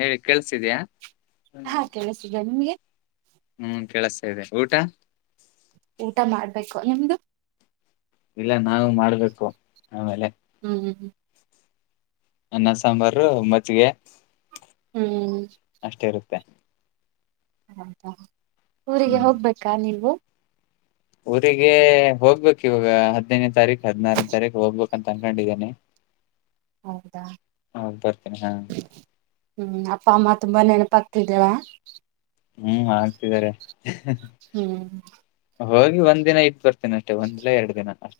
ಹೇಳಿ ಕೆಲ್ಸ ಹಾ ಕೆಲಸ್ತಿದೆ ನಿಮ್ಗೆ ಹ್ಮ್ ಕೆೇಳಸ್ತಾ ಇದೆ ಊಟ ಊಟ ಮಾಡ್ಬೇಕು ನಿಮ್ದು ಇಲ್ಲ ನಾವು ಮಾಡ್ಬೇಕು ಆಮೇಲೆ ಹ್ಮ್ ಹ್ಮ್ ಹ್ಮ್ ಅನ್ನ ಸಾಂಬಾರು ಮಜ್ಗೆ ಹ್ಮ್ ಅಷ್ಟೆ ಇರುತ್ತೆ ಹೌದಾ ಊರಿಗೆ ಹ್ಮ್ ಹೋಗ್ಬೇಕಾ ನೀವು ಊರಿಗೆ ಹೋಗ್ಬೇಕು ಇವಾಗ ಹದಿನೈದನೇ ತಾರೀಕ್ ಹದಿನಾರನೆಯ ತಾರೀಕು ಹೋಗ್ಬೇಕು ಅಂತನ್ಕೊಂಡಿದ್ದೀನಿ ಹೌದಾ ಹ್ಮ್ ಅಪ್ಪ ಅಮ್ಮ ತುಂಬಾ ನೆನಪ ಕಿತವಾ [unintelligible] ಹ್ಮ್ ಆಗ್ತಿದ್ದಾರೆ ಹ್ಮ್ ಹೋಗಿ ಒಂದ್ ದಿನ ಇದ್ ಬರ್ತಿನಿ ಅಷ್ಟೆ ಒಂದಿಲ್ಲ ಎರಡು ದಿನ ಅಷ್ಟೇ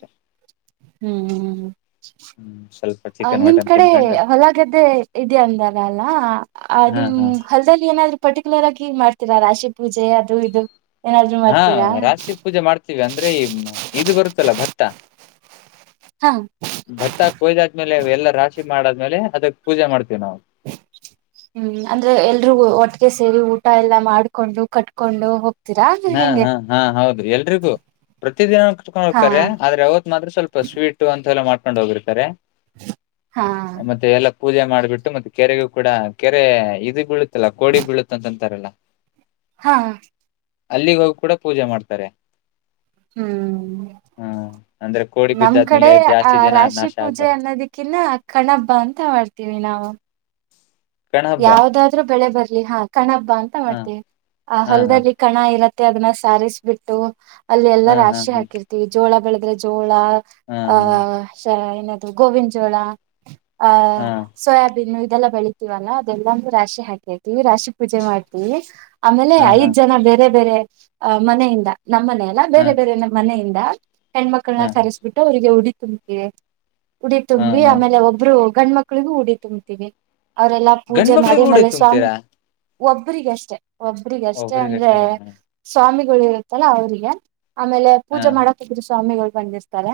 ಹ್ಮ್ ಹ್ಮ್ ಸ್ವಲ್ಪ ಅ ಚಿಕನ್ ನಿಮ್ ಮಟನ್ ಕಡೆ ತಿನ್ಕೊಂಡು ಹೊಲಗದ್ದೆ ಇದದೆ ಅಂದಾರ ಅಲ್ಲ ಆ ಹಾ ನಿಮ್ ಹಾ ಹೊಲ್ದಲ್ಲಿ ಏನಾದ್ರು ಪರ್ಟಿಕ್ಯುಲರ್ ಆಗಿ ಮಾಡ್ತೀರಾ ರಾಶಿ ಪೂಜೆ ಅದು ಇದು ಏನಾದ್ರು ಹಾ ಮಾಡ್ತೀರಾ ರಾಶಿ ಪೂಜೆ ಮಾಡ್ತೀವಿ ಅಂದ್ರೆ ಈ ಇದು ಬರುತ್ತಲ್ಲ ಭತ್ತ ಹಾ ಭತ್ತಾ ಕೊಯ್ದಾದ್ಮೇಲೆ ಎಲ್ಲ ರಾಷ್ ಮಾಡಾದ್ಮೇಲೆ ಅದಕ್ ಪೂಜೆ ಮಾಡ್ತೇವಿ ನಾವು ಹ್ಮ್ ಅಂದ್ರೆ ಎಲ್ರುೂ ಒಟ್ಟಗೆ ಸೇರಿ ಊಟ ಎಲ್ಲಾ ಮಾಡ್ಕೊಂಡು ಕಟ್ಕೊಂಡು ಹೋಗ ಹಾ ಹಾ ಹಾ ಹೌದ್ರಿ ಎಲ್ರಿಗೂ ಪ್ರತ ದಿನ ಕತ್ಕೊಂಡ್ ಹಾ ಹೋಗ್ತಾರೆ ಆದ್ರೆ ಅವತ್ ಮಾತ್ರ ಸ್ವಲ್ಪ ಸ್ವೀಟ್ ಅಂತ ಎಲ್ಲಾ ಮಾಡ್ಕೊಂಡ್ ಹೋಗಿರ್ತಾರೆ ಹಾ ಮತ್ತೆ ಎಲ್ಲಾ ಪೂಜೆ ಮಾಡ್ಬಿಟ್ಟು ಮತ್ತೆ ಕೆರೆಗೂ ಕೂಡ ಕೆರೆ ಇದು ಬೀಳುತ್ತಲ್ಲ ಕೋಡಿ ಬೀಳುತ್ತ ಅಂತಂತಾರಲ್ಲ ಹಾ ಅಲ್ಲಿಗೆ ಹೋಗಿ ಕೂಡ ಪೂಜೆ ಮಾಡ್ತಾರೆ ಹ್ಮ್ ಹ್ಮ ಅಂದ್ರೆ ಕೋಡಿ ನಮ್ ಕಡೆ ಬಿದ್ದಾದ್ಮೇಲೆ ಆ ಜಾಸ್ತಿ ಜನ ರಾಶಿ ನಾಶ ಪೂಜೆ ಆಗ್ಬಾರ್ದು ಅನ್ನೋದಕ್ಕಿನ್ನ ಕಣಬ್ಬ ಅಂತ ಮಾಡ್ತೀವಿ ನಾವು ಗಣ ಹಬ್ಬ ಯಾವದಾದ್ರರು ಬೆಳೆ ಬರ್ಲಿ ಹಾ ಕಣ ಹಬ್ಬ ಅಂತ ಹ ಮಾಡ್ತೇವಿ ಆ ಹಾ ಹಾ ಹೊಲ್ದಲ್ಲಿ ಕಣ ಇರತ್ತ ಮತ್ತೆ ಅದನ್ನ ಸಾರಿಸ್ ಬಿಿಟ್ಟು ಅಲ್ಲಿ ಎಲ್ಲಾ ಹಾ ರಾಶಿ ಹಾ ಹಾಕಿರ್ತತಿೀವಿ ಜೋಳ ಬೆಳದ್ರೆ ಜೋಳ ಹಾ ಜೋಳ ಹಾ ಆ ಏನದು ಗೋವಿನ ಜೋಳ ಆಹ ಹಾ ಸೋಯಾಬೀನು ಇದೆಲ್ಲ ಬೆಳಿತೀವಲ್ಲಾ ದೆಲ್ಲನು ರಾಶಿ ಹಾಕರ್ತಿವಿ ರಾಶಿ ಪೂಜೆ ಮಾಡ್ತಿವಿ ಆಮೇಲೆ ಹಾ ಹಾ ಐದ್ ಜನ ಬೇರೆ ಬೇರೆ. ಅ ಮನೆಯಿಂದ ನಮ್ಮನೆ ಅಲ್ಲ ಬೇರೆ ಬೇರೆ ಮನೆಯಿಂದ. ಹಾ ಹೆಣ್ಮಕ್ಳನ್ನ ಕರಿಸ್ಬಿಟ್ಟು ಅವರಿಗೆ ಉಡಿ ತುಂಬತವಿ ಉಡಿ ಹಾ ತುಂಬಿ ಹಾ ಆಮೇಲೆ ಒಬ್ರು. ಗಂಡ ಮಕ್ಳಿಗೂ ಉಡಿ ತುಂಬ್ತಿವಿ ಅವರೆಲ್ಲಾ ಗಂಡ ಪೂಜೆ ಮಾಡಿ ಮಕ್ಳಿಗೆ ಉಡಿ ಆಮೇಲೆ ಸ್ವಾಮಿ. ತುಂಬ್ತೀರಾ ಒಬ್ಬ್ರಗಷ್ಟೇ ಒಬ್ಬ್ರಗ ಅಷ್ಟೇ ಅಂದ್ರೆ ಒಬ್ರಿಗಷ್ಟೇನಾ ಸ್ವಾಮಿಗಳ ಇರುತ್ತಲ್ಲ ಅವ್ರಿಗೆ. ಆಮೇಲೆ ಹಾ ಪೂಜೆ ಮಾಡಕ್ ಇಬ್ರು ಸ್ವಾಮಿಗಳು ಬಂದಿರ್ತಾರೆ.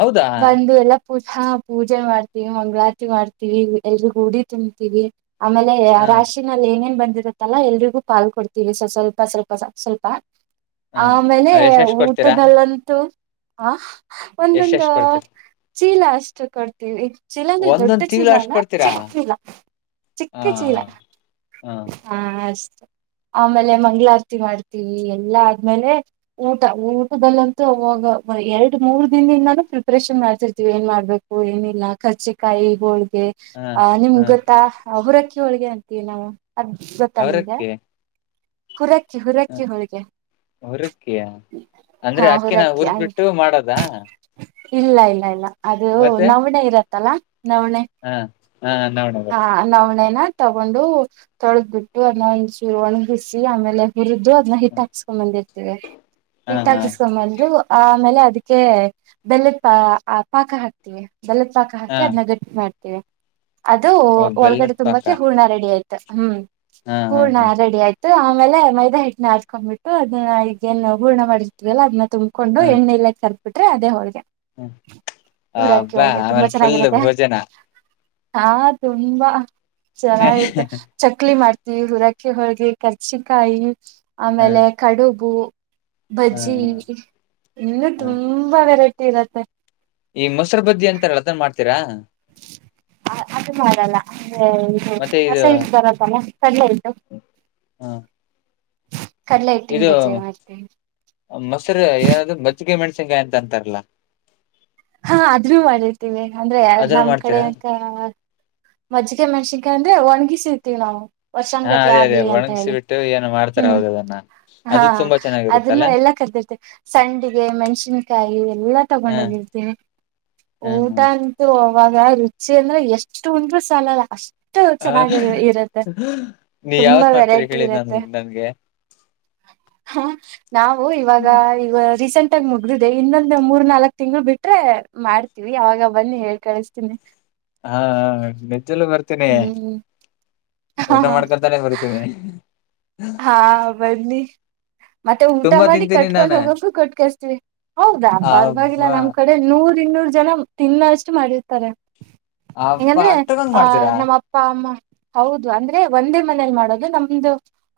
ಹೌದಾ ಬಂದು ಎಲ್ಲಾ ಪೂಜಾ ಪೂಜೆ ಮಾಡ್ತೀವಿ ಮಂಗಳಾತಿ ಮಾಡ್ತೀವಿ ಎಲ್ ಗುಡಿ ತುಂಮ್ತೀವಿ. ಆಮೇಲೆ ಹಾ ರಾಶಿನಲ್ಲಿ ಏನೇನ್ ಬಂತ [unintelligible] ತ್ತಲ್ಲಾ ಎಲ್ರಿಗೂ ಪಾಲ್ ಕೊಡ್ತೀವಿ ಸ ಸ ಸ್ವಲ್ಪ ಸ್ವಲ್ಪ ಸ್ವಲ್ಪ. ಹಾ ಆಮೇಲೆ ಎಷ್ಟೆಷ್ಟು ಕೊಡ್ತೀರಾ ಊಟದಲ್ಲಂತೂ. ಹ ಎಷ್ಟ ಒಂದೊಂದು ಎಷ್ಟ್ ಕೊಡ್ತೀರಿ ಚೀಲ ಅಷ್ಟು ಕೊಡ್ತೀವಿ. ಚಿಲ್ಲಾ ಅಂದ್ರೆ ದೊಡ್ಡ ಒಂದೊಂದ್ ತಿಂಗ್ಳ ಚೀಲ ಅಷ್ಟ್ ಅಲ್ಲ ಕೊಡ್ತೀರಾ ಚಿಕ್ಕ ಚಲ. ಹ ಚಿಕ್ಕ ಚೀಲ ಹ ಹಾ ಅಷ್ಟೇ. ಆಮೇಲೆ ಮಂಗ್ಳಾರತಿ ಮಾಡ್ತೀವಿ ಎಲ್ಲಾ ಆದ್ಮೇಲೆ ಊಟ ಊಟದಲ್ಲಂತೂ ಹೊಗೋ ಎರಡ್ ಮೂರ್ ದಿನದಿಂದಾನೂ ಪ್ರಿಪರೇಷನ್ ಮಾಡ್ತಿರ್ತಿವಿ ಏನ್ ಮಾಡ್ಬೇಕು ಏನಿಲ್ಲ ಕರ್ಚಿಕಾಯಿ ಹೋ ಹ ಆ ನಿಮ್ ಹ ಗೊತ್ತಾ ಅವರಕ್ಕಿ ಹೋಳಗೆ ಅಂತೀವಿ ನಾವು. ಅದ್ ಗೊತ್ತಾ ನಿಂಗೆ ಅವ್ರಕ್ಕೆ ಹುರಕ್ಕಿ ಹುರಕ್ಕಿ ಹೋಳ್ಗೆ. ಹುರಕಿಯ ಅಂದ್ರೆ ಹಾ ಅಕ್ಕಿನಾ ಹುರಕ್ಕಿ ಹುರಿದ್ ಬಿಟ್ಟು ಮಾಡದಾ. ಇಲ್ಲ ಇಲ್ಲ ಇಲ್ಲ ಅದು ನವಣ ಇರತ್ತಲ್ಲಾ. ಹಾ ಹಾ ನೌಣ್ ಹಾ ನೌಣೆನಾ. ತಗೊಂಡು ತೊಳದ್ಬಿಟ್ಟು ಅದನ್ನ ಒಣ ಒಣಗಿಸಿ ಆಮೇಲೆ ಹು [unintelligible] ದು ಅದನ್ನ ಹಿಟ್ ಹಾಕಸ್ಕೊಂಬಂದಿರ್ತವಿ ಹ ಹಿಟ್ ಹ ಹಾಕಿಸಸ್ಕೊಂಡ್ ಬಂದು. ಆಮೇಲೆ ಅದಕ್ಕೆ ಬೆಲ್ಲ ಪ ಪಾಕ ಹಾಕ್ತೀವಿ. ಬೆಲ್ಲತ್ ಪಾಕ ಹ ಹಾಕಿ ಅದನ್ನ ಗಟ್ಟಿ ಮಾಡ್ತೀವಿ ಅದು ಓ ಬೆಲ್ಲದ ಒಳಗಡೆ ಪಾಕ ತುಂಬಕ್ಕೆ ಹೂರ್ಣ ರೆಡಿ ಆಯ್ತು. ಹ್ಮ್ ಹ ಹ ಹೂರ್ಣ ಹ ರೆಡಿ ಆಯ್ತು. ಆಮೇಲೆ ಮೈದಾ ಹಿಟ್ಟನ ನಾದ್ಕೊಂಡ್ಬಿಟ್ಟು ಅದನ್ನ ಈಗೇನ್ ಹೂರ್ಣ ಮಾಡಿರ್ತವಲ್ಲ ಅದ್ ತುಂಬಕೊಂಡು ಹ ಹ ಎಣಿಲಿ ಕರ್ದ್ ಬಿಟ್ರೆ ಅದೆ ಹೋಳಗೆ. ಊರಾಕಿ ಅಬ್ಬಾ ಹಳಗೆ ತುಂಬಾ ಆಮೇಲೆ ಫುಲ್ ಚೆನ್ನಾಗಿರುತ್ತೆ. ಭೋಜನ ಹಾ ತುಂಬಾ ಹ ಚೆನ್ನಾಗಿತ್ತ ಚಕ್ಲಿ ಮಾಡ್ತೀವಿ ಹುರಕ [unintelligible] ಅ ಹೋಳ್ಗೆ ಕರ್ಚಿಕಾಯಿ ಹ ಆಮೇಲೆ ಕಡುಬು. ಬಜ್ಜಿ ಹ ಇನ್ನುೂ ತುಂಬಾ ವೆರೈಟಿ ಇರತ್ತೆ. ಈ ಮೊಸ್ರು ಬಜ್ಜಿ ಅಂತಾರಲ್ಲ ಅದನ್ ಮಾಡ್ತೀರಾ. ಹ ಅದು ಮಾಡಲ್ಲ. ಹ ಮತ್ತೆ ಇದು ಹಸೆ ಹಿಟ್ ಬರತ ಅಲ್ಲ ಕಡ್ಲೆ ಹಿಟ್ಟು. ಇದು ಮೊಸರು ಏನದ ಮಜ್ಗೆ ಮೆಣಸಿ [unintelligible] ಯಂತ ಅಂತಾರಲ್ಲ. ಹಾ ಆದ್ರು ಮಾಡಿರ್ತಿವಿ ಅಂದ್ರೆ ಅದನ್ನು ನಮ್ ಕಡೆ ಮಾಡ್ತೀರಾ ಕ ಮಜ್ಜಿಗೆ ಮೆಣ್ಸಿನಕಾಯ್ ಅಂದ್ರೆ ಒಣ್ಗಿಸಿತಿವಿ ನಾವು. ಹಾ ವರ್ಷಂಗಟ್ಲೆ ಅದೇ ಅದೇ ಆಗ್ಲಿ ಅಂತ ಒಣಗಿಸಿ ಹೇಳಿ ಬಿಟ್ಟು ಏನು ಮಾಡ್ತಾರ ಹ್ಮ್. ಹೌದ ಅದನ್ನ ಹಾ ಅದು ತುಂಬಾ ಅದನ್ನು ಚೆನ್ನಾಗಿರುತ್ತಲ್ಲ ಎಲ್ಲ ಕದದಿರ್ತೆ ಸಂಡಿಗೆ ಮೆಣ್ಸಿನ್ಕಾಯಿ ಎಲ್ಲಾ ಹಾ ತಗೊಂಡ ಹೋಗಿ. ಹಾ ಊಟ ಹ್ಮ್ ಅಂತೂ ಅವಾಗ ರುಚಿ ಅಂದ್ರೆ ಎಷ್ಟು ಉಂಟ್ರು ಸಲಲ್ಲ ಅಷ್ಟ ಅಷ್ಟು ಆ ಚೆನ್ನಾಗಿ ಇರುತ್ತೆ ನೀ ತುಂಬಾ ಯಾವತ್ ಮಾಡ್ತೀರಿ ವೆರೈಟಿ ಹೇಳಿ ನನ್ ಇರತ್ತೆ. ನನ್ಗೆ ಹ ನಾವು ಇವಾಗ ಈ ರೀಸೆಂಟ್ ಆಗ ಮುಗ್ದಿದೆ ಇನ್ನು. ಇನ್ನ ಮೂರ್ ನಾಲ್ಕಕ್ ತಿಂಗಳು ಬಿಟ್ರೆ ಮಾಡ್ತೀವಿ ಅವಾಗ ಬನ್ನಿ ಹೇಳ್ ಕಳುಸತೀನಿ. ಹಾ ಮೆಟ್ಟಿಲ್ಲು ಬರ್ತೀನಿ. ಹ್ಮ್ ಊಟ ಹ ಮಾಡ್ಕೊತಾನೆ ಬರ್ತೀವಿ. ಹಾ ಬನ್ನಿ. ಮತ್ತೆ ಊಟ ತುಂಬಾ ಮಾಡಿ ತಿಂತೀನಿ ಕಟ್ಕೊಂಡ್ ನಾನು ಹೋಗಕು ಕೊಟ್ಕಳಿಸ್ತೀವಿ ಹೌದಾ ಅಬ್ಬ ಪರ್ವಾಗಿಲ್ಲ ನಮ್ಮ್ ಕಡೆ ನೂರ್ ಇನ್ನೂರು ಜನ ತಿನ್ನಷ್ಟು ಮಾಡಿರ್ತಾರೆ ಅಬ್ಬ ಹಂಗಂದ್ರೆ ಅಷ್ಟೊಂದ್ ಆ ಮಾಡ್ತೀರಾ ನಮ್ಮ ಅಪ್ಪ ಅಮ್ಮ ಹೌದು ಅಂದ್ರೆ ಒಂದೇ ಮನೇಲಿ ಮಾಡೋದು ನಮ್ದು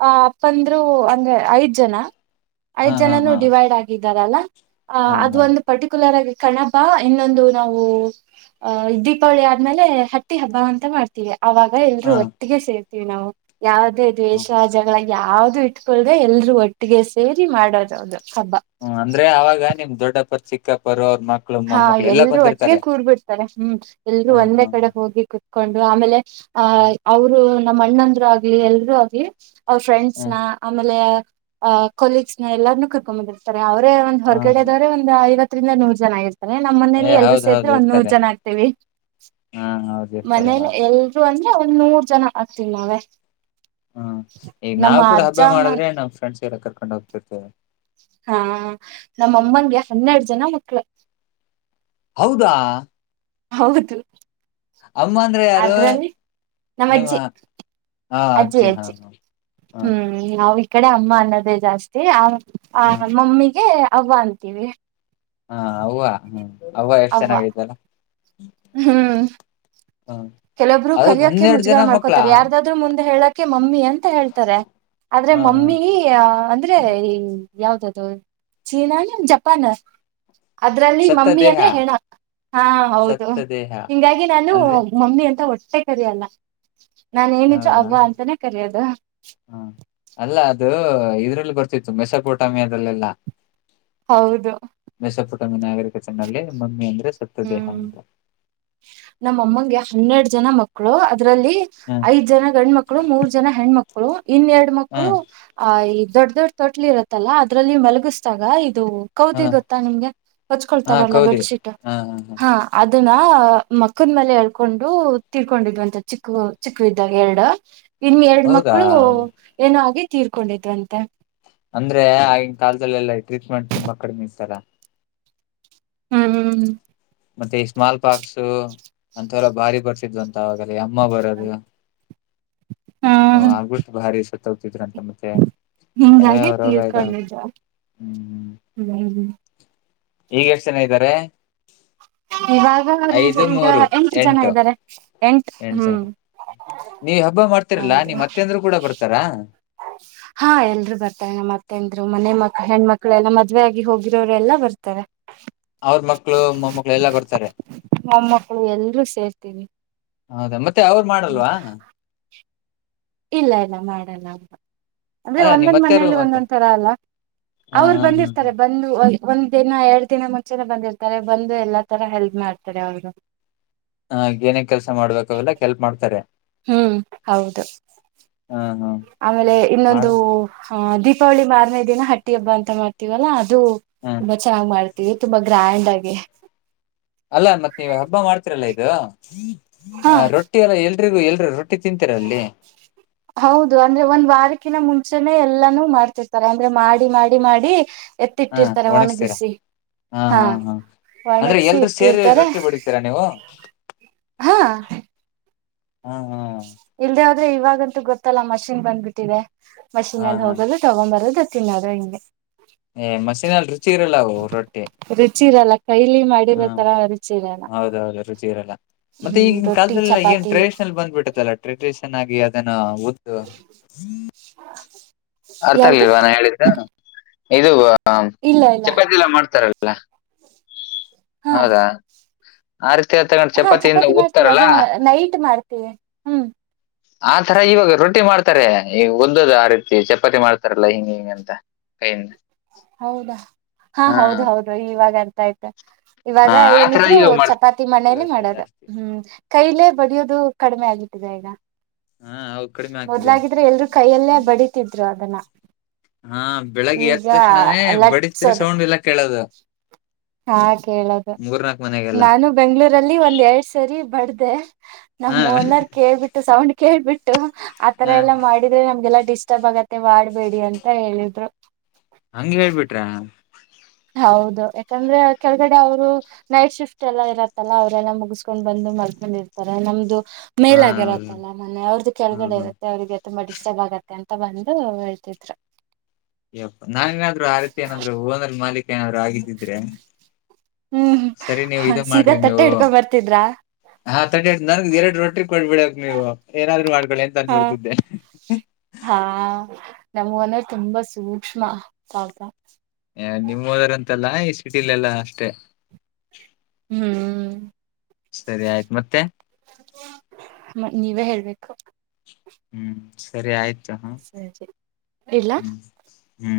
ಅ ಅಪ್ಪಂದ್ರು ಅಂದ್ರೆ ಐದ್ ಜನ ಹಾ ಐದ್ ಹಾ ಜನನು ಹಾ ಡಿವೈಡ್ ಆಗಿದ್ದಾರಲ್ಲ ಆ ಹಾ ಅದು ಹಾ ಒಂದು ಪರ್ಟಿಕ್ಯುಲರ್ ಆಗಿ ಕಣಬ ಇನ್ನೊಂದು ನಾವು ಹ ದೀಪಾವಳಿ ಆದ್ಮೇಲೆ ಹಟ್ಟಿ ಹಬ್ಬ ಅಂತ ಮಾಡ್ತೀವಿ ಅವಾಗ ಎಲ್ರೂ ಹಾ ಹಾ ಒಟ್ಟಿಗೆ ಸೇರ್ತೀವಿ ನಾವು ಯಾವದೇ ಹ್ಮ ದ್ವೇಷ ಜಗಳ ಯಾವ್ದು ಇಟ್ಟುಕೊಳ್ಳದೆ ಎಲ್ರು ಒಟ್ಟಿಗೆ ಸೇರಿ ಮಾಡೋದದು ಹ್ಮ ಅಂದ್ರೆ ಅವಾಗ ನಿಮ್ ದೊಡ್ಡಪ್ಪರ್ ಚಿಕ್ಕಪ್ಪರು ಅವ ಹಾ ಎಲ್ರೂ ಒಟ್ಟಿಗೆ ಕೂರ್ ಬಿಡ್ತಾರೆ ಹ್ಮ್ ಎಲ್ರೂ ಹಾ ಒಂದೇ ಹಾ ಕಡೆ ಹಾ ಹೋಗಿ ಕೊತ್ಕೊಂಡು ಆಮೇಲೆ ಆ ಹ್ಮ್ ಅವರು ನಮ್ಮ ಅಣ್ಣಂದರು ಆಗಲ್ಲಿ ಎಲ್ರು ಆಗಿಲ್ಲಿ ಅವ್ರ ಫ್ರೆಂಡ್ಸ್ ಹ್ಮ್ ನ ಆಮೇಲೆ ಅಹ್ ಕೊಲೀಗ್ಸ್ ನ ಎಲ್ಲಾರ್ನ್ನೂ ಕರ್ಕೊ ಬಂದಿರ್ತಾರೆ ಅವ್ರೇ ಒಂದ್ ಹ್ಮ್ ಹ್ಮ್ ಹೊರಗಡೆದವ್ರೆ ಒಂದು ಐವತ್ತರಿಂದ ನೂರ್ ಜನ ಆಗತಾರೆ ರೆ ನಮ್ಮ್ ಏ ಮನೇಲಿ ಎಲ್ರೊ ಹೌದ್ ಹೌದ್ ಸೇರಿದ್ರೆ ಒಂದ್ ನೂರ್ ಇರ್ತಾರೆ ಜನ ಆಗ್ತೇವಿ ಹಾ ಹೌದ್ ಇರ್ತಾರೆ ಮನೇಲೆ ಹೌದು ಎಲ್ರು ಅಂದ್ರೆ ಒಂದ್ ನೂರ್ ಜನ ಆಗ್ತವಿ ನಾವೇ ಹ್ಮ್ ಈಗ ನಾವ ನಮ್ಮ ಕೂಡ ಅಜ್ಜ ಹಬ್ಬ ಅಮ್ಮ ಮಾಡಿದ್ರೆ ನಮ್ ಫ್ರೆಂಡ್ಸ್ ಗೆ ಎಲ್ಲ ಕರ್ಕೊಂಡ್ ಹೋಗ್ತಿರ್ತೇವೆ ಹಾ ನಮ್ಮಮ್ಮನ್ಗೆ ಹನ್ನೆರಡ ಜನ ಮಕ್ಳ ಹೌದಾ ಹೌದು ಅಮ್ಮ ಅಂದ್ರೆ ಯಾರು ಅದ್ರಲ್ಲಿ ನಿಮ್ಮ ನಮ್ಮಜ್ಜಿ ಹ ಅಜ್ಜಿ ಹ ಅಜ್ಜಿ ಹ ಹ್ಮ್ ನಾವ ಈ ಕಡೆ ಅಮ್ಮ ಅನ್ನೋದೇ ಜಾಸ್ತಿ ಆ ಆ ಹ ಮಮ್ಮಿಗೆ ಅವ್ವ ಅಂತೀವಿ ಹಾ ಅವ್ವ ಹ್ಮ ಅವ್ವ ಎಷ್ಟು ಚೆನ್ನಾಗ ಐತಲ್ಲ ಹ್ಮ್ ಕೆಲವೊಬ್ರು ಅದ ಕರಿಯಕ್ಕೆೆ ಹನ್ನೆರಡು ಜನ ಮುಜುಗಾರ ಮಕ್ಳ ಮಾಡ್ಕೋತಾರೆ ಯಾರದಾದ್ರು ಮುಂದೆ ಹೇಳಕೆ ಮಮ್ಮಿ ಅಂತ ಹೇಳ್ತಾರೆ ಆದ್ರೆ ಹ ಹ ಮಮ್ಮಿ ಅಂದ್ರೆ ಈ ಯಾವ್ದದು ಚೀನಾ ಏನ ಜಪಾನ ಅದ್ರಲ್ಲಿ ಸತ್ತ ಮಮ್ಮಿ ದೇಹ ಅಂದ್ರೆ ಹೆಣ ಹಾ ಹೌದು ಸತ್ತ ದೇಹ ಹಿಂಗಾಗಿ ನಾನು ಅಂದ್ರೆ ಮಮ್ಮಿ ಅಂತ ಹೊಟ್ಟೆ ಕರಿ ಅಲ್ಲ ನಾನ ಏನಿದ್ರು ಹೌದಾ ಅವ್ವ ಅಂತಾನೇ ಕರೆಯೋದು ಇದರಲ್ಲಿ ಬರ್ತಿತ್ತು ಮೆಸಪೋಟಾಮಿಯದಲ್ಲೆಲ್ಲ ಹೌದು ಪುಟ ನಾಗರಿಕತೆನಲ್ಲಿ ಮಮ್ಮಿ ಒಂದ ಹ್ಮ್ ನಮ್ಮ ಅಮ್ಮಗೆ ಹನ್ನೆರಡ್ ಜನ ಮಕ್ಕಳು ಇದ್ರಲ್ಲಿ ಹ ಐದ್ ಜನ ಗಂಡ ಮಕ್ಕಳು ಮೂರ್ ಜನ ಹೆಣ್ಮಕ್ಕಳು ಇನ್ನೆರಡು ಮಕ್ಕಳು ಆ ದೊಡ್ಡ ದೊಡ್ಡ ತೊಟ್ಲ ಇರುತ್ತಲ್ಲ ಅದ್ರಲ್ಲಿ ಮಲಗಿಸಿದಾಗ ಇದು ಹ ಕೌದಿ ಹ ಗೊತ್ತಾ ನಿಮ್ಗೆ ಹೋಚ್ಕೊಳ್ತಾರಲ್ಲಾ ಬೆಡ್ಶೀಟ್ ಹಾ ಹಾ ಹಾ ಅದನ್ನ ಮಕ್ಕದ ಮೇಲೆ ಹೇಳ್ಕೊಂಡು ತಿರ್ಕೊಂಡಿದ್ವಂತ ಚಿಕ್ಕ ಚಿಕ್ಕ ಇದಿದ್ದಾಗ ಎರಡು ಇನ್ ಎರಡ್ ಮಕ್ಕಳು ಹೌದಾ ಏನೋ ಆಗಿ ತೀರ್ಕೊಂಡಿದ್ವಂತೆ ಅಂದ್ರೆ ಆಗಿನ ಕಾಲದಲ್ಲೆಲ್ಲ ಟ್ರೀಟ್ಮೆಂಟ್ ತುಂಬಾ ಕಡಿಮೆ ಇತಲ್ಲ ಹ್ಮ್ ಹ್ಮ್ ಮತ್ತೆ ಈ ಸ್ಮಾಲ್ ಪಾಕ್ಸು ಅಂತವೆಲ್ಲ ಭಾರಿ ಬರ್ತಿದವ ಅಂತ ಆವಾಗಲ್ಲ ಅಮ್ಮ ಬರದು ಹಾ ಹ ಆಗ್ಬಿಟ್ಟು ಭಾರಿ ಸತ್ ಹೋಗ್ತಿದ್ರಂತೆ ಮತ್ತೆ ಯಾವ ಹಿಂಗಾಗಿ ರೋಗ ಇದತ ತೀರ್ಕೊಂಡಿದ್ರು. ಹ್ಮ್ ಹ್ಮ್ ಈಗ್ ಎಷ್ಟ ಜನ ಇದ್ದಾರೆ ಇವಾಗ ಈಗ ಎಂಟ ಜನ ಇದ್ದಾರೆ ಎಂಟ್ ಎಂಟ ಹ್ಮ್. ಜನ ನೀವ್ ಹಬ್ಬ ಮಾಡ್ತಿರಲ್ಲಾ ಹೌದು ನೀಮ್ಮತ್ತೆ ಅಂದ್ರು ಕೂಡ ಬರ್ತಾರಾ ಹಾ ಎಲ್ರು ಬರ್ತಾರೆ ನಮ್ಮತ್ತೆಂದ್ರು ಮನೆ ಮಕ್ ಹೆಣ್ಮಕ್ಳ ಎಲ್ಲ ಮದ್ವೆ ಆಗಿ ಹೋಗಿರೋರು ಎಲ್ಲಾ ಬರ್ತಾರೆ ಅವ್ರ ಮಕ್ಳು ಮೊಮ್ಮಕ್ಳು ಎಲ್ಲ ಬರ್ತಾರೆ ಮೊಮ್ಮಕ್ಕಳು ಎಲ್ರೂ ಸೇರ್ತೀವಿ ಹೌದಾ ಮತ್ತೆ ಅವ್ರು ಹ್ಮ್ ಮಾಡಲ್ವಾ ಇಲ್ಲ ಇಲ್ಲ ಮಾಡಲ್ಲ ಅಂತ ಅಂದ್ರೆ ಅಲ್ಲ ನಿಮ್ ಒಂದೊಂದ್ ಅತ್ತೆರು ಮನೇಲಿ ಮತ್ತೆ ಒಂದೊಂದ್ ತರ ಅಲ್ಲ ಹಾ ಅವರು ಹಾ ಹಾ ಬಂದಿರ್ತಾರೆ ಬಂದು ಒಂದ್ ದಿನ ಎರಡ್ ದಿನ ಮುಂಚೆನೆ ಬಂದಿರ್ತಾರೆ ಬಂದು ಎಲ್ಲಾ ತರ ಹೆಲ್ಪ್ ಮಾಡ್ತಾರೆ ಅವರು ಹ ಏನೇ ಕೆಲ್ಸ ಮಾಡ್ಬೇಕ ಅವೆಲ್ಲ ಕೆಲ್ಪ್ ಮಾಡ್ತಾರೆ ಹ್ಮ್ ಹೌದು ಹಾ ಹಾ ಆಮೇಲೆ ಮಾಡ ಇನ್ನೊಂದು ಆ ದೀಪಾವಳಿ ಮಾರನೇ ದಿನ ಹಟ್ಟಿ ಹಬ್ಬ ಅಂತ ಮಾಡ್ತೀವಲ್ಲ ಅದು ಹಾ ತುಂಬಾ ಚೆನ್ನ್ ಮಾಡ್ತ ತುಂಬಾ ಗ್ರ್ಯಾಂಡ್ ಆಗೆ ಅಲ್ಲ ಮತ್ತ ನೀವ ಹಬ್ಬ ಮಾಡ್ತಿರಲ್ಲ ಇದು ಹಾ ರೊಟ್ಟಿ ಎಲ್ಲ ಎಲ್ರಿಗೂ ಎಲ್ರಿ ರೊಟ್ಟಿ ತಿಂತೀರ ಅಲ್ಲಿ ಹೌದು ಅಂದ್ರೆ ಒಂದ್ ವಾರಕ್ಕೆ ಅಕಿನ ಮುಂಚೆನೆ ಎಲ್ಲಾನು ಮಾಡ್ತಿರ್ತಾರೆ ಅಂದ್ರೆ ಮಾಡಿ ಮಾಡಿ ಮಾಡಿ ಹಾ ಎತ್ತಿಟ್ಟಿರ್ತಾರೆ ಒಣಗ್ಸ್ತೀರಾ ಒಣಗಿಸಿ ಹಾ ಹಾ ಹಾ ಅಂದ್ರೆ ಒಣಗಿಸಿ ಎಲ್ರೂ ಸೇರಿ ಇಟ್ಟಿರ್ತಾರೆ ರೊಟ್ಟಿ ಹೊಡಿತೀರಾ ನೀವು ಹಾ ಹಾ ಹಾ ಇಲ್ದೆೇ ಆದ್ರೆ ಇವಾಗಂತೂ ಗೊತ್ತಲ್ಲ ಮಷಿನ್ ಬಂದ್ಬಿಟ್ಟಿದೆ ಹಾ ಮಷಿಿನಲ್ಲಿ ಹಾ ಹೋಗಲು ತಗೊ್ಂಬರೋದು ತಿನ್ನೋದು ಹಿಂಗೆ ಏ ಮಷೀನಲ್ಲಿ ರುಚಿ ಇರಲ್ಲ ಅವು ರೊಟ್ಟಿ ರುಚಿ ಇರಲ್ಲ ಕೈಲಿ ಹಾ ಮಾಡಿರೋ ತರ ರುಚಿ ಇರಲ್ಲ ಹೌದೌದು ರುಚಿ ಇರಲ್ಲ ಮತ್ತೆ ಹ್ಮ್ ಈಗಿನ ರೊಟ್ಟಿ ಕಾಲದಲ್ಲಿಲ್ಲ ಏನ್ ಚಪಾತಿ ಟ್ರೆಡಿಷನಲ್ ಬಂದ್ಬಿಟ್ಟತ್ತಲ್ಲ ಟ್ರೆಡಿಷನ್ ಆಗಿ ಅದನ್ನು ದ್ದ ಅರ್ಥ ಯಾವ್ದು ಆಗ್ಲಿಲ್ವಾ ನಾ ಹೇಳಿದ್ದ ಇ ಇಲ್ಲ ಇಲ್ಲ ಚಪಾತಿ ಎಲ್ಲ ಮಾಡ್ತಾರಲ್ ಹಾ ಹೌದಾ ಆ ಹಾ ಚಪಾತಿಯಿಂದ ಚಪಾತಿ ಮಾಡ್ತೀವಿ ಹ್ತಾರಲ್ಲ ಅದನ್ನ ನೈಟ್ ಮಾಡ್ತೀವಿ ಹ್ಮ್ ಆ ತರ ಇವಾಗ ರೊಟ್ಟಿ ಮಾಡ್ತಾರೆ ಈ ಒದ್ದದು ಆ ರೀತಿ ಚಪ್ಪ ಚಪಾತಿ ಮಾಡ್ತಾರಲ್ಲಾ ಹಿಂ ಹಿಂ ಅಂತ ಕೈಯಿಂದ ಹೌದಾ ಹಾ ಹೌದ ಹೌದು ಇವಾಗ ಆಯ್ತ ಹಾ ಇವಾಗ ಆ ತರ ಏನಿದ್ರು ಇವಾಗ ಚಪಾತಿ ಮಣೇಲಿ ಮಾಡ್ತಾರೆ ಮಾಡೋದು ಜಾಸ್ತಿ ಹ್ಮ್ ಕೈಲೆ ಬಡಿಯೋದು ಕಡಿಮೆ ಆಗಿಟ್ಟಿದೆ ಈಗ ಹಾ ಅವು ಕಡಿಮೆ ಆಗ್ತಿದೆ ಮೊದ್ಲಾಗಿದ್ರೆ ಎಲ್ರುೂ ಕೈಯಲ್ಲೇ ಬಡಿತಿದ್ರು ಅದನ್ನ ಹಾ ಬೆಳಗ್ಗೆ ಈಗ ಎತ್ತಕ್ಷಣವೇ ಬಡತಿರಿ ಲಟ್ಸೋದು ಸೌಂಡ್ ಎಲ್ಲ ಕೇಳದ ಹಾ ಕೇಳದು ಮನೆಗೆಲ್ಲ ನಾನು ಬೆಂಗಳೂರಲ್ಲಿ ಒಂದ್ ಎರಡ್ ಸರಿ ಬಡ್ದ ಅೇ ಹಾ ನಮ್ಮ ಓನರ್ ಕೇಳ್ಬಿಟ್ಟು ಸೌಂಡ್ ಕೇಳ್ಬಿಟ್ಟು ಆತರ ಹಾ ಎಲ್ಲಾ ಮಾಡಿದ್ರೆ ನಮ್ಗೆಲ್ಲಾ ಡಿಸ್ಟರ್ಬ್ ಆಗತ್ತೆ ಮಾಡ್ಬೇಡಿ ಅಂತ ಹೇಳಿದ್ರು ಹಂಗಗೆ ಹೇಳ್ಬಿಟ್ರ ಹೌದು ಯಾಕಂದ್ರೆ ಕೆಳಗಡೆ ಅವರು ನೈಟ್ ಶಿಫ್ಟ್ ಎಲ್ಲಾ ಇರತ್ತಲ್ಲಾ ಅವ್ರಲ್ಲ ಮುಗಿಸಸ್ಕೊಂಡ್ ಬಂದ ಮಾಡ್ಕೊಂಡಿರ್ತಾರೆ ನಮ್ದು ಮೇಲ ಹೌದು ಆಾಗಿರತ್ತಲ್ಲಾ ಮನೆೆ ಅವ್ರದ್ದು ಹ್ಮ್ ಕೆಳಗಡೆ ಹ್ಮ್ ಇರುತ್ತೆ ಅವ್ರರಿಗೆಿಗೆ ತುಂಬಾ ಡಿಸ್ಟರ್ಬ್ ಆಗತ್ತೆ ಅಂತ ತ್ತ ಬಂದು ಹೇಳ್ತಿದ್ರು ಯಪ್ಪ ನಾನ ನಾದ್ರು ಆ ರೀತಿ ಏನಾದ್ರು ಓನಲ್ ಮಾಲೀಕ್ ಏನಾದ್ರು ಆಗಿದ್ದಿದ್ರೆ ಸರಿ ನೀವು ಇದ ಹ್ಮ್ ಸೀದಾ ಮಾಡ್ರಿ ತಟ್ಟೆ ನೀವು ಹಿಡ್ಕೊ ಬರ್ತಿದ್ರಾ ಹಾ ತ ನನ ಎರಡು ರೊಟ್ಟಿ ಕೊಡ್ಬಿಡ ನೀವು ಏನಾದ್ರು ಹಾಡ್ಗಳು ಎಂತ ಹಾ ನೋಡ್ತಿದ್ದೆ ಹಾ ನಮಗಂದ ತುಂಬಾ ಸೂಕ್ಷ್ಮ ಪಾಪ ನಿಮ್ ಹೋದರ್ಂತೆಲ್ಲ ಈ ಸಿಟಿಲೆ ಎಲ್ಲ ಅಷ್ಟೇ ಹ್ಮ್ ಸರಿ ಆಯ್ತು ಮತ್ತೆ ಮ ನೀವೇ ಹೇಳ್ಬೇಕು ಹ್ಮ್ ಸರಿ ಆಯ್ತು ಹ ಸರಿ ಇಲ್ಲ ಹ್ಮ್ ಹ್ಮ್